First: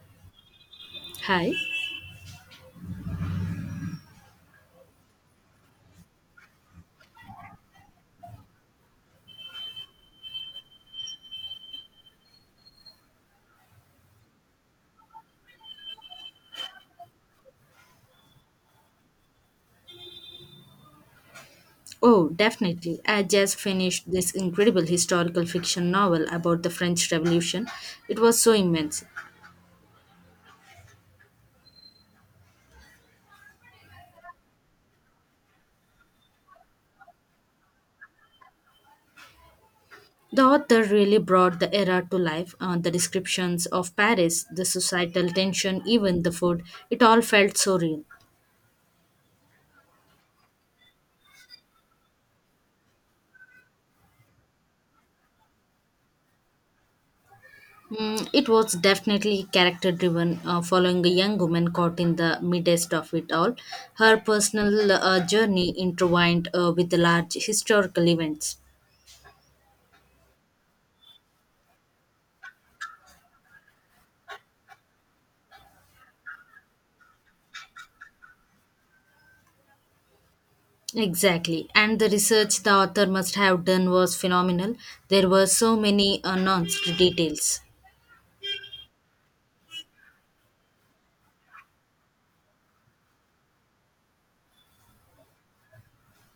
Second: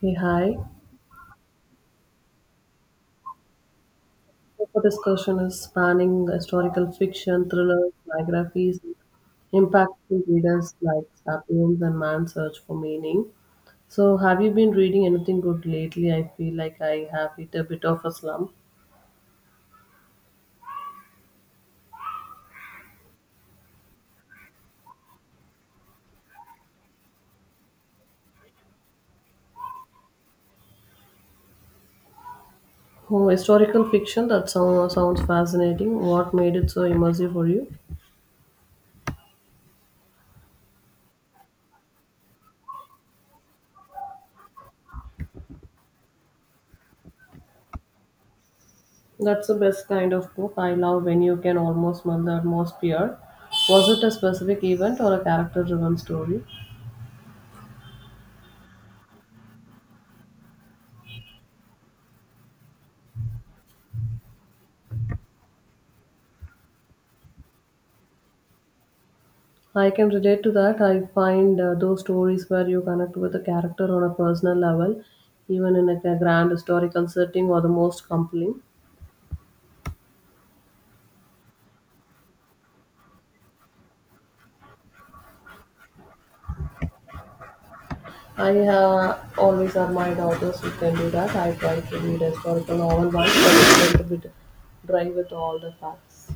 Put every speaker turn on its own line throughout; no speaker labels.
Hey, hi.
Hi.
Our discussion is spanning historical fiction, thrillers, biographies, and impacting readers like *Sapiens* and *Man's Search for Meaning*. So, have you been reading anything good lately? I feel like I have hit a bit of a slump.
Oh, definitely. I just finished this incredible historical fiction novel about the French Revolution. It was so immense.
Oh, historical fiction, sounds fascinating. What made it so immersive for you?
The author really brought the era to life. The descriptions of Paris, the societal tension, even the food, it all felt so real.
That's the best kind of book. I love when you can almost smell almost peer. Was it a specific event or a character driven story?
It was definitely character driven, following a young woman caught in the midst of it all. Her personal journey intertwined with the large historical events.
I can relate to that. I find those stories where you connect with a character on a personal level, even in like, a, grand historical setting, are the most compelling.
Exactly. And the research the author must have done was phenomenal. There were so many announced details.
I always admired authors who can do that. I try to read historical novel once, but it went a bit dry with all the facts.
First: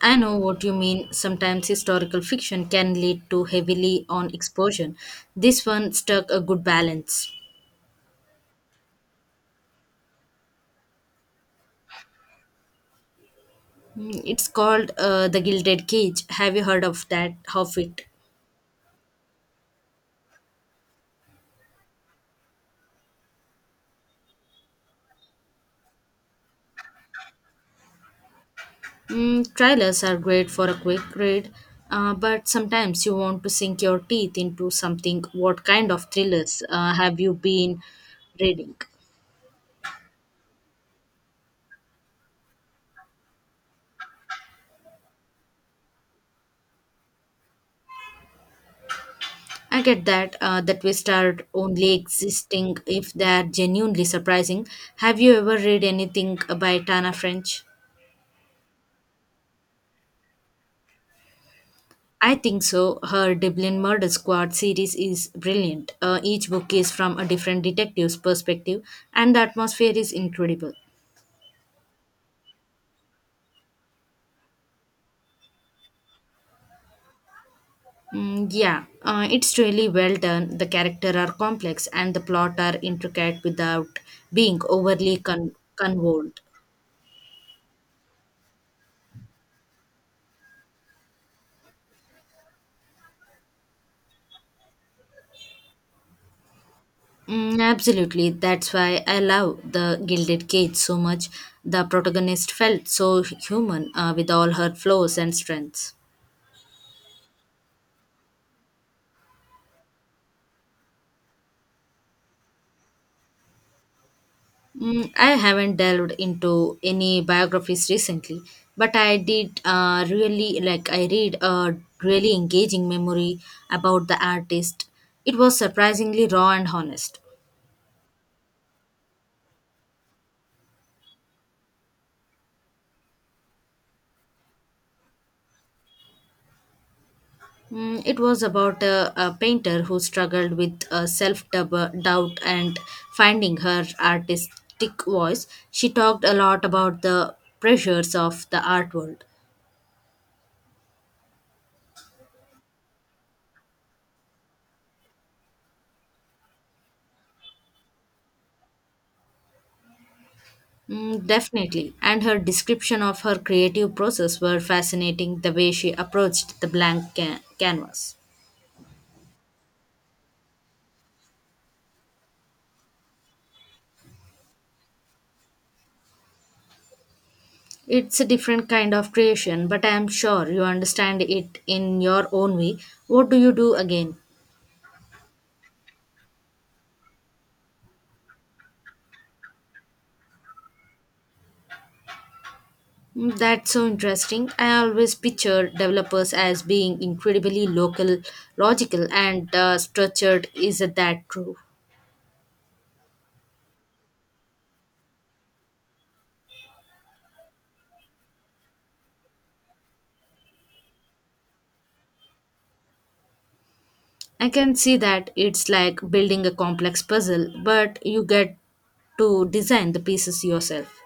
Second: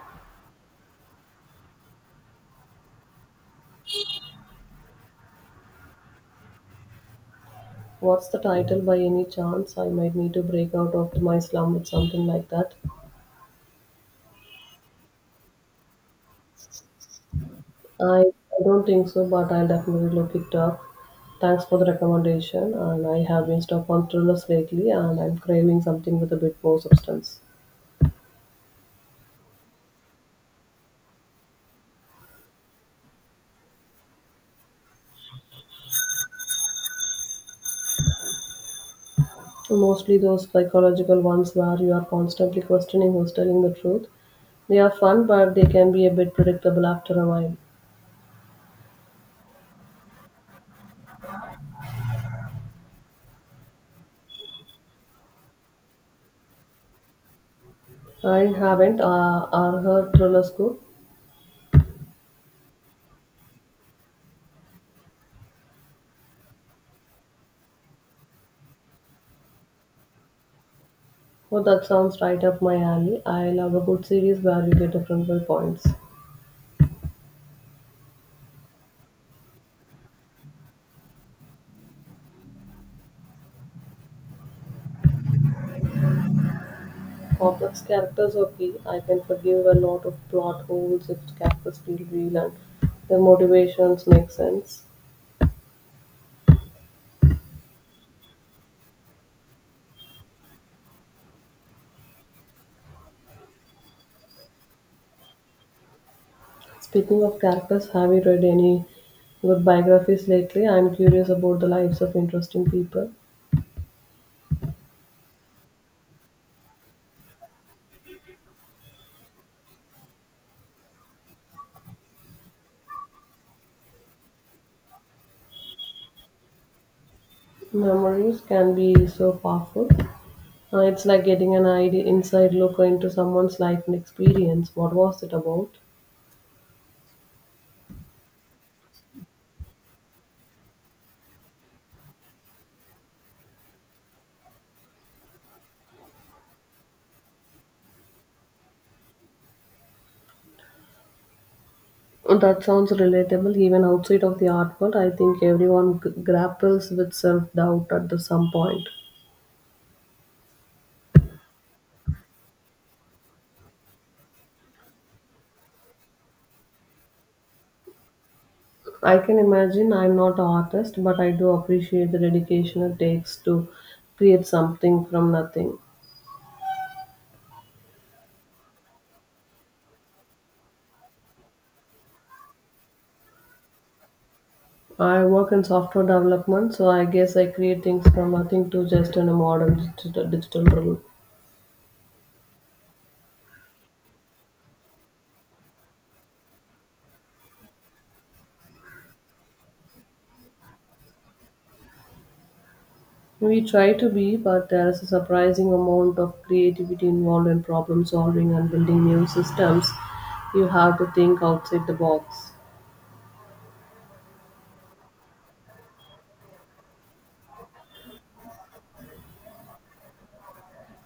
I know what you mean. Sometimes historical fiction can lead to heavily on exposure. This one struck a good balance.
What's the title by any chance? I might need to break out of my slum with something like that.
It's called The Gilded Cage. Have you heard of that? Of it?
I don't think so, but I'll definitely look it up. Thanks for the recommendation. And I have been stuck on thrillers lately, and I'm craving something with a bit more substance.
Trailers are great for a quick read, but sometimes you want to sink your teeth into something. What kind of thrillers have you been reading?
Mostly those psychological ones where you are constantly questioning who's telling the truth. They are fun, but they can be a bit predictable after a while.
I get that we start only existing if they are genuinely surprising. Have you ever read anything by Tana French?
I haven't, are heard thrillers good.
I think so. Her Dublin Murder Squad series is brilliant. Each book is from a different detective's perspective, and the atmosphere is incredible.
Oh, that sounds right up my alley. I love a good series where you get different viewpoints.
Mm, yeah, it's really well done. The characters are complex and the plot are intricate without being overly convolved.
Complex characters, okay. I can forgive a lot of plot holes if characters feel real and their motivations make sense.
Mm, absolutely. That's why I love the Gilded Cage so much. The protagonist felt so human with all her flaws and strengths.
Speaking of characters, have you read any good biographies lately? I'm curious about the lives of interesting people.
I haven't delved into any biographies recently, but I did really like I read a really engaging memory about the artist. It was surprisingly raw and honest.
Memories can be so powerful. It's like getting an idea inside look into someone's life and experience. What was it about?
It was about a painter who struggled with self doubt and finding her artistic voice. She talked a lot about the pressures of the art world.
Oh, that sounds relatable even outside of the art world. I think everyone grapples with self doubt at the some point.
Mm, definitely. And her description of her creative process were fascinating the way she approached the blank canvas.
I can imagine. I'm not an artist, but I do appreciate the dedication it takes to create something from nothing.
It's a different kind of creation, but I am sure you understand it in your own way. What do you do again?
I work in software development, so I guess I create things from nothing to just in a modern digital world.
That's so interesting. I always picture developers as being incredibly local, logical, and structured. Is that true?
We try to be, but there is a surprising amount of creativity involved in problem solving and building new systems. You have to think outside the box.
I can see that it's like building a complex puzzle, but you get to design the pieces yourself.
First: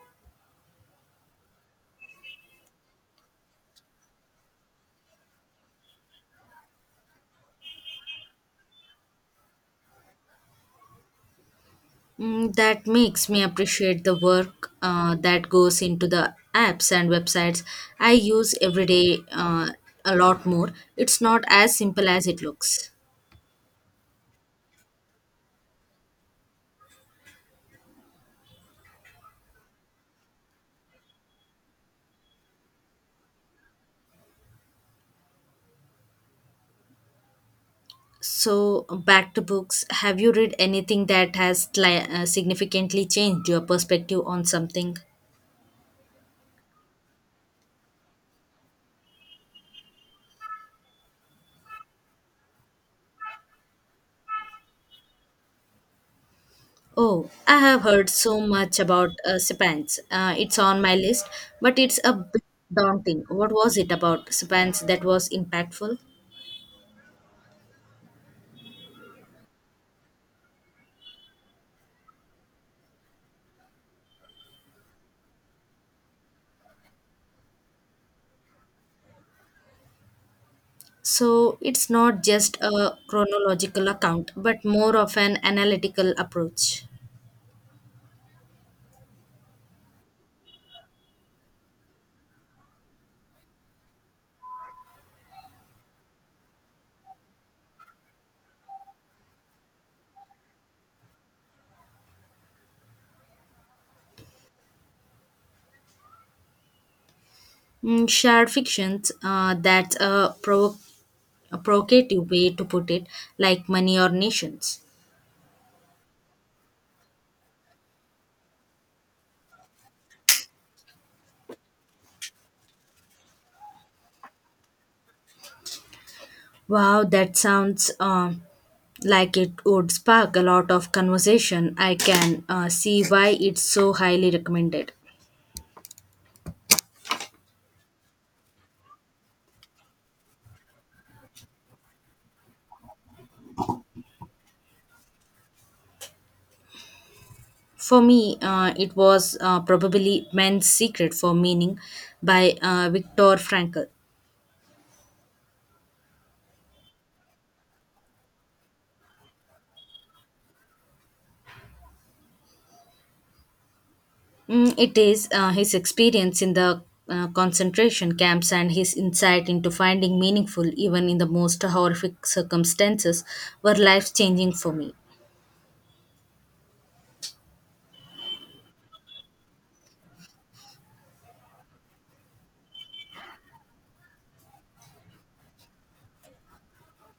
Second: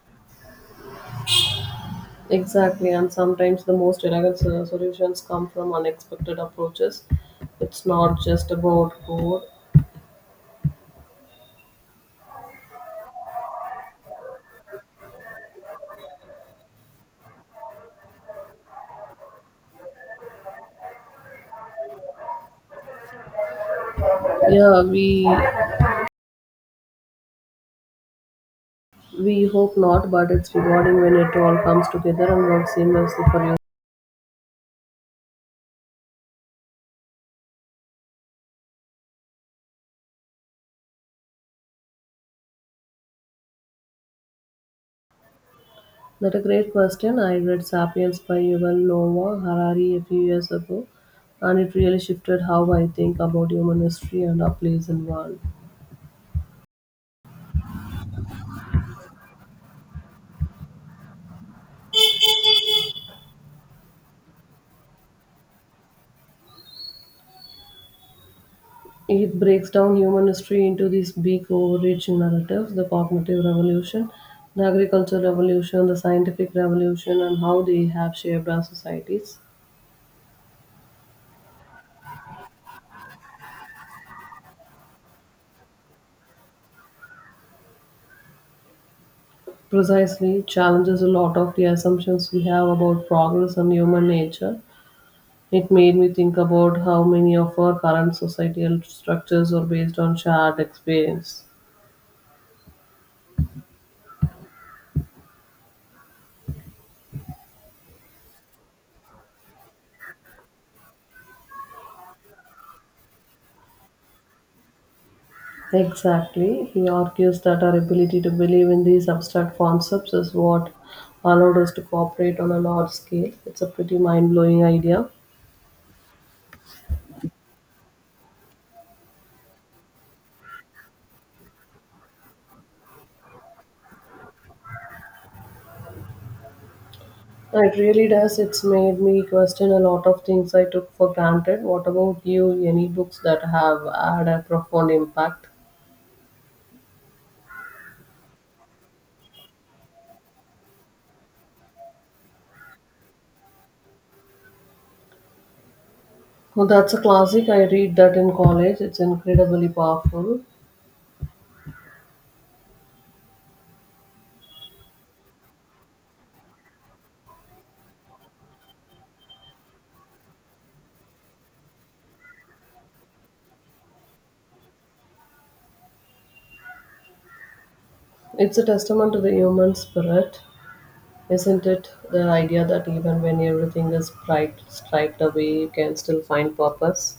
Exactly, and sometimes the most elegant solutions come from unexpected approaches. It's not just about code.
That makes me appreciate the work that goes into the apps and websites I use every day a lot more. It's not as simple as it looks.
Yeah, we hope not, but it's rewarding when it all comes together and works seamlessly for you.
So, back to books. Have you read anything that has significantly changed your perspective on something?
That's a great question. I read *Sapiens* by Yuval Noah Harari a few years ago, and it really shifted how I think about human history and our place in world.
Oh, I have heard so much about Spans. It's on my list, but it's a bit daunting. What was it about Spans that was impactful?
It breaks down human history into these big overreaching narratives: the cognitive revolution, the agricultural revolution, the scientific revolution, and how they have shaped our societies.
So, it's not just a chronological account, but more of an analytical approach.
Precisely, challenges a lot of the assumptions we have about progress and human nature. It made me think about how many of our current societal structures are based on shared experience.
Mm, shared fictions, that's a provocative way to put it, like money or nations.
Exactly. He argues that our ability to believe in these abstract concepts is what allowed us to cooperate on a large scale. It's a pretty mind blowing idea.
Wow, that sounds like it would spark a lot of conversation. I can see why it's so highly recommended.
It really does. It's made me question a lot of things I took for granted. What about you? Any books that have had a profound impact?
For me, it was probably Man's Secret for Meaning by Viktor Frankl.
Well, that's a classic. I read that in college. It's incredibly powerful.
It is his experience in the concentration camps and his insight into finding meaningful even in the most horrific circumstances were life changing for me.
It's a testament to the human spirit. Isn't it the idea that even when everything is striped away, you can still find purpose?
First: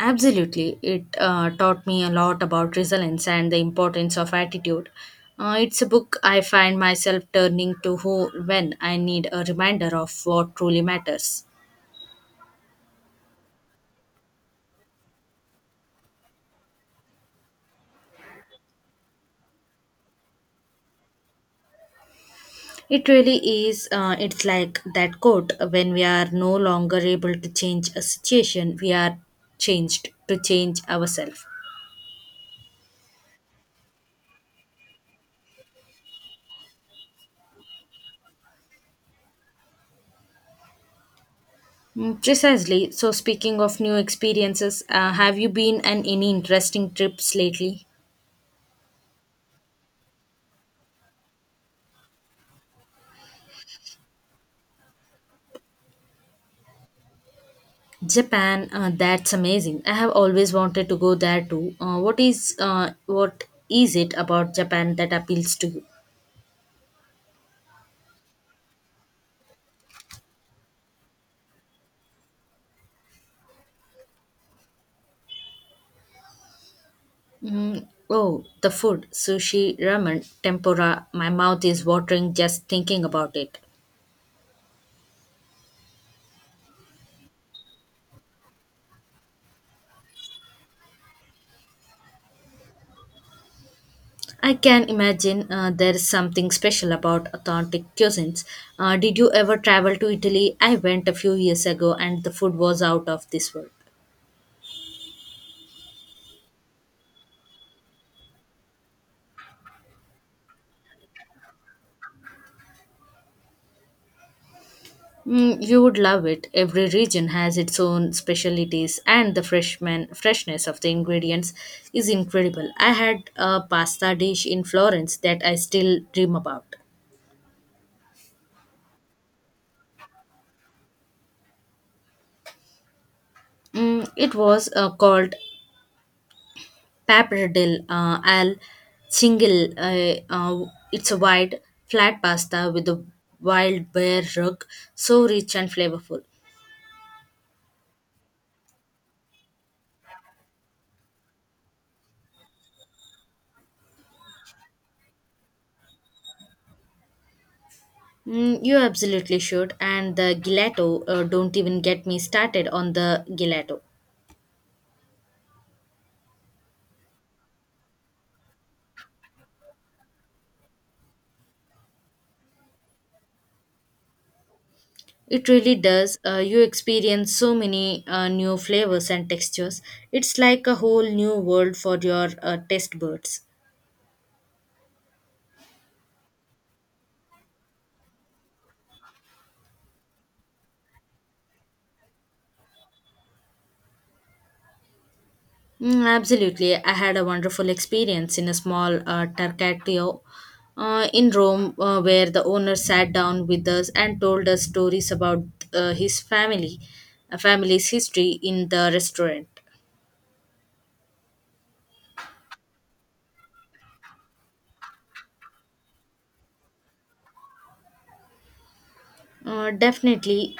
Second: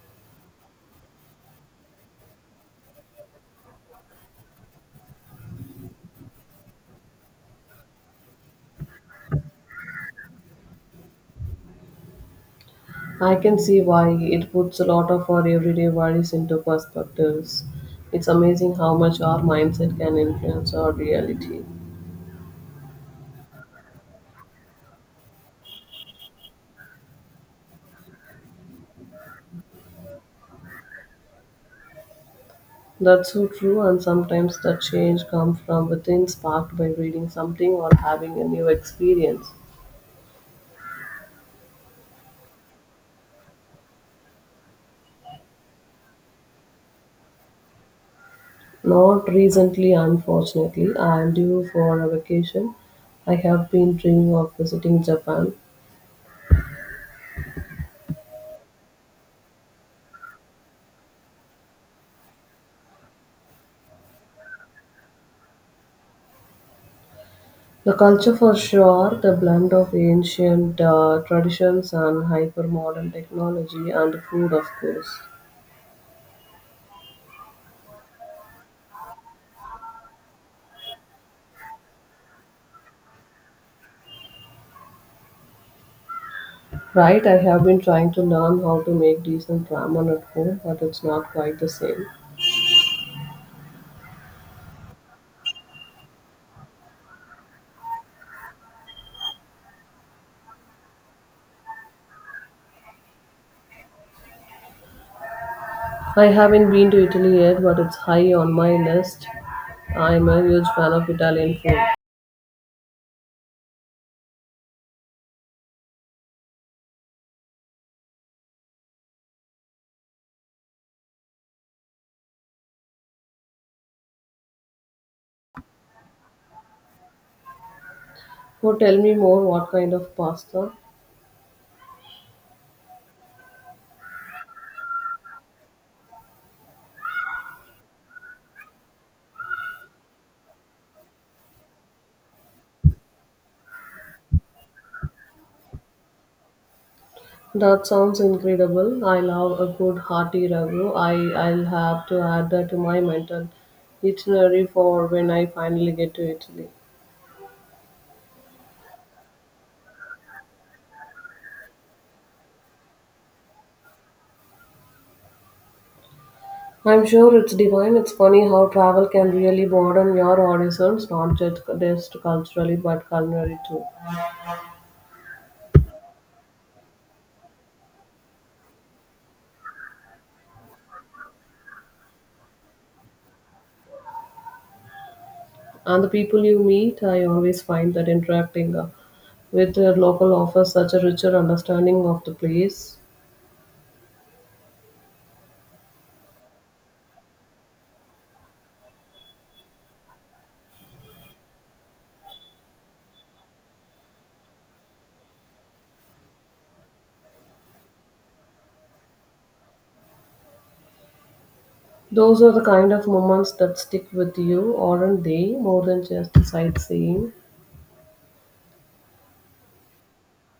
Absolutely. It taught me a lot about resilience and the importance of attitude. It's a book I find myself turning to who when I need a reminder of what truly matters.
I can see why it puts a lot of our everyday worries into perspectives. It's amazing how much our mindset can influence our reality.
It really is, it's like that quote when we are no longer able to change a situation, we are changed to change ourselves.
That's so true, and sometimes the change comes from within, sparked by reading something or having a new experience.
Mm, precisely. So, speaking of new experiences, have you been on any interesting trips lately?
Not recently, unfortunately. I am due for a vacation. I have been dreaming of visiting Japan.
Japan, that's amazing. I have always wanted to go there too. What is it about Japan that appeals to you?
The culture for sure, the blend of ancient traditions and hyper-modern technology, and the food of course.
Mm, oh, the food, sushi, ramen, tempura. My mouth is watering just thinking about it.
Right, I have been trying to learn how to make decent ramen at home, but it's not quite the same.
I can imagine there is something special about authentic cuisines. Did you ever travel to Italy? I went a few years ago and the food was out of this world.
I haven't been to Italy yet, but it's high on my list. I'm a huge fan of Italian food.
Mm, you would love it. Every region has its own specialities, and the freshman freshness of the ingredients is incredible. I had a pasta dish in Florence that I still dream about.
So tell me more, what kind of pasta?
It was called pappardelle al cinghiale. It's a wide, flat pasta with a wild bear rug, so rich and flavorful.
That sounds incredible. I love a good hearty ragu. I'll have to add that to my mental itinerary for when I finally get to Italy.
Mm, you absolutely should. And the gelato, don't even get me started on the gelato.
I'm sure it's divine. It's funny how travel can really broaden your horizons, not just culturally but culinary too.
It really does. You experience so many new flavors and textures. It's like a whole new world for your taste buds.
And the people you meet, I always find that interacting with the local offers such a richer understanding of the place.
Mm, absolutely. I had a wonderful experience in a small Tarcatio in Rome where the owner sat down with us and told us stories about uh, his family, family's history in the restaurant.
Those are the kind of moments that stick with you, aren't they? More than just sightseeing.
Definitely,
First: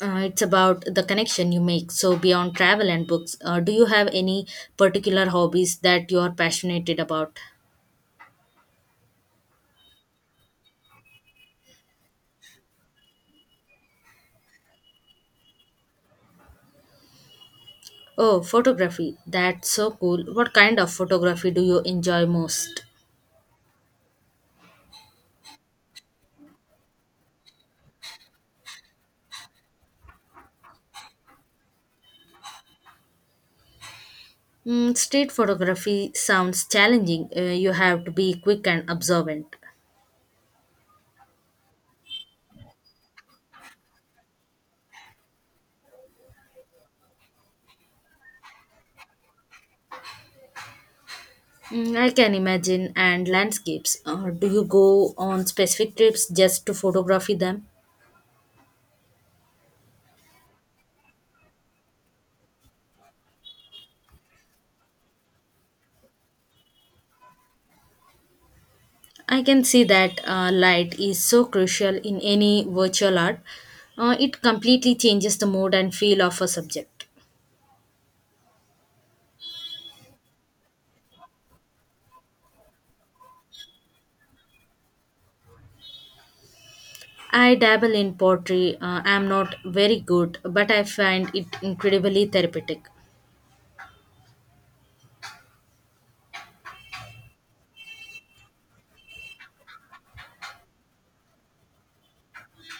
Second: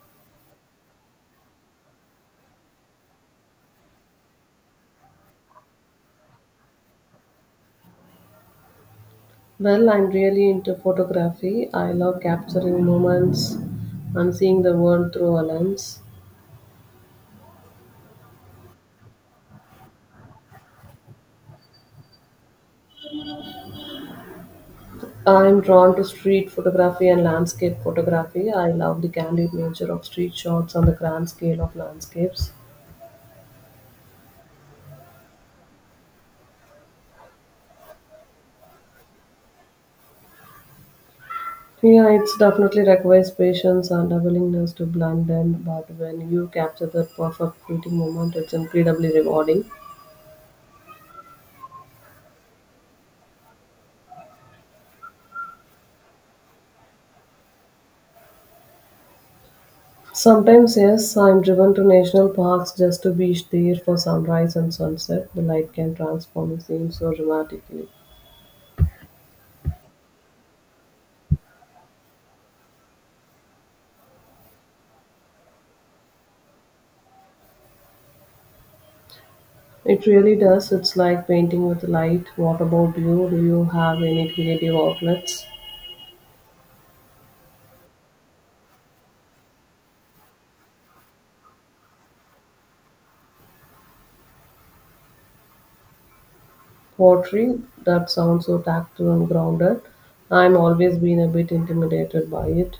it's about the connection you make. So, beyond travel and books, do you have any particular hobbies that you are passionate about?
Well, I'm really into photography. I love capturing moments and seeing the world through a lens.
Oh, photography. That's so cool. What kind of photography do you enjoy most?
I'm drawn to street photography and landscape photography. I love the candid nature of street shots on the grand scale of landscapes.
Mm, street photography sounds challenging. You have to be quick and observant.
Yeah, it's definitely requires patience and a willingness to blend in, but when you capture that perfect fleeting moment, it's incredibly rewarding.
Mm, I can imagine. And landscapes. Do you go on specific trips just to photography them?
Sometimes, yes, I'm driven to national parks just to be there for sunrise and sunset. The light can transform a scene so dramatically.
I can see that light is so crucial in any virtual art. It completely changes the mood and feel of a subject.
It really does. It's like painting with light. What about you? Do you have any creative outlets?
I dabble in pottery. I am not very good, but I find it incredibly therapeutic.
Pottery? That sounds so tactile and grounded. I'm always been a bit intimidated by it.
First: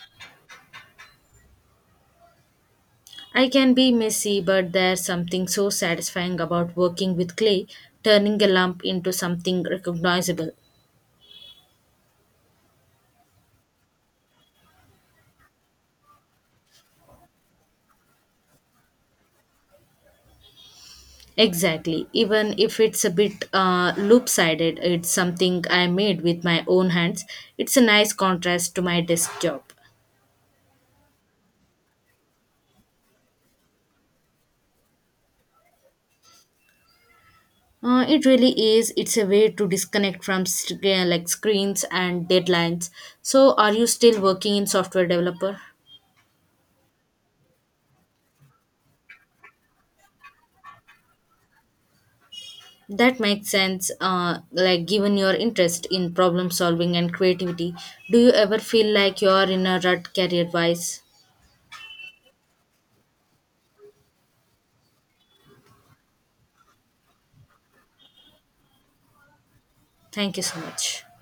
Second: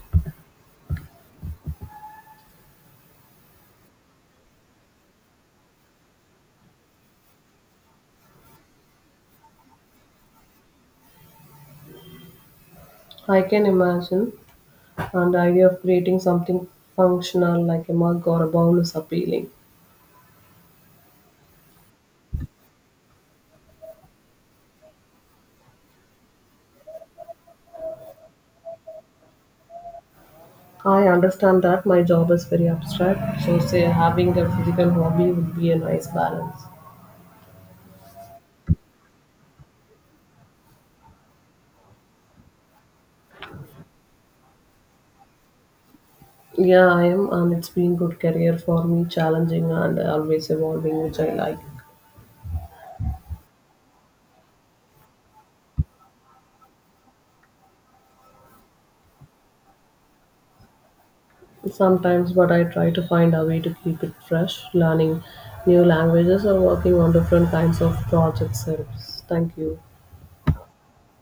I can be messy, but there's something so satisfying about working with clay, turning a lump into something recognizable.
I can imagine, and the idea of creating something functional like a mug or a bowl is appealing.
Exactly. Even if it's a bit loop-sided, it's something I made with my own hands. It's a nice contrast to my desk job.
I understand that my job is very abstract, so say having a physical hobby would be a nice balance.
It really is. It's a way to disconnect from like screens and deadlines. So, are you still working in software developer?
Yeah, I am, and it's been good career for me, challenging and always evolving, which I like.
That makes sense. Like given your interest in problem solving and creativity, do you ever feel like you are in a rut career-wise?
Sometimes, but I try to find a way to keep it fresh, learning new languages or working on different kinds of projects helps. Thank you.
Thank you so much.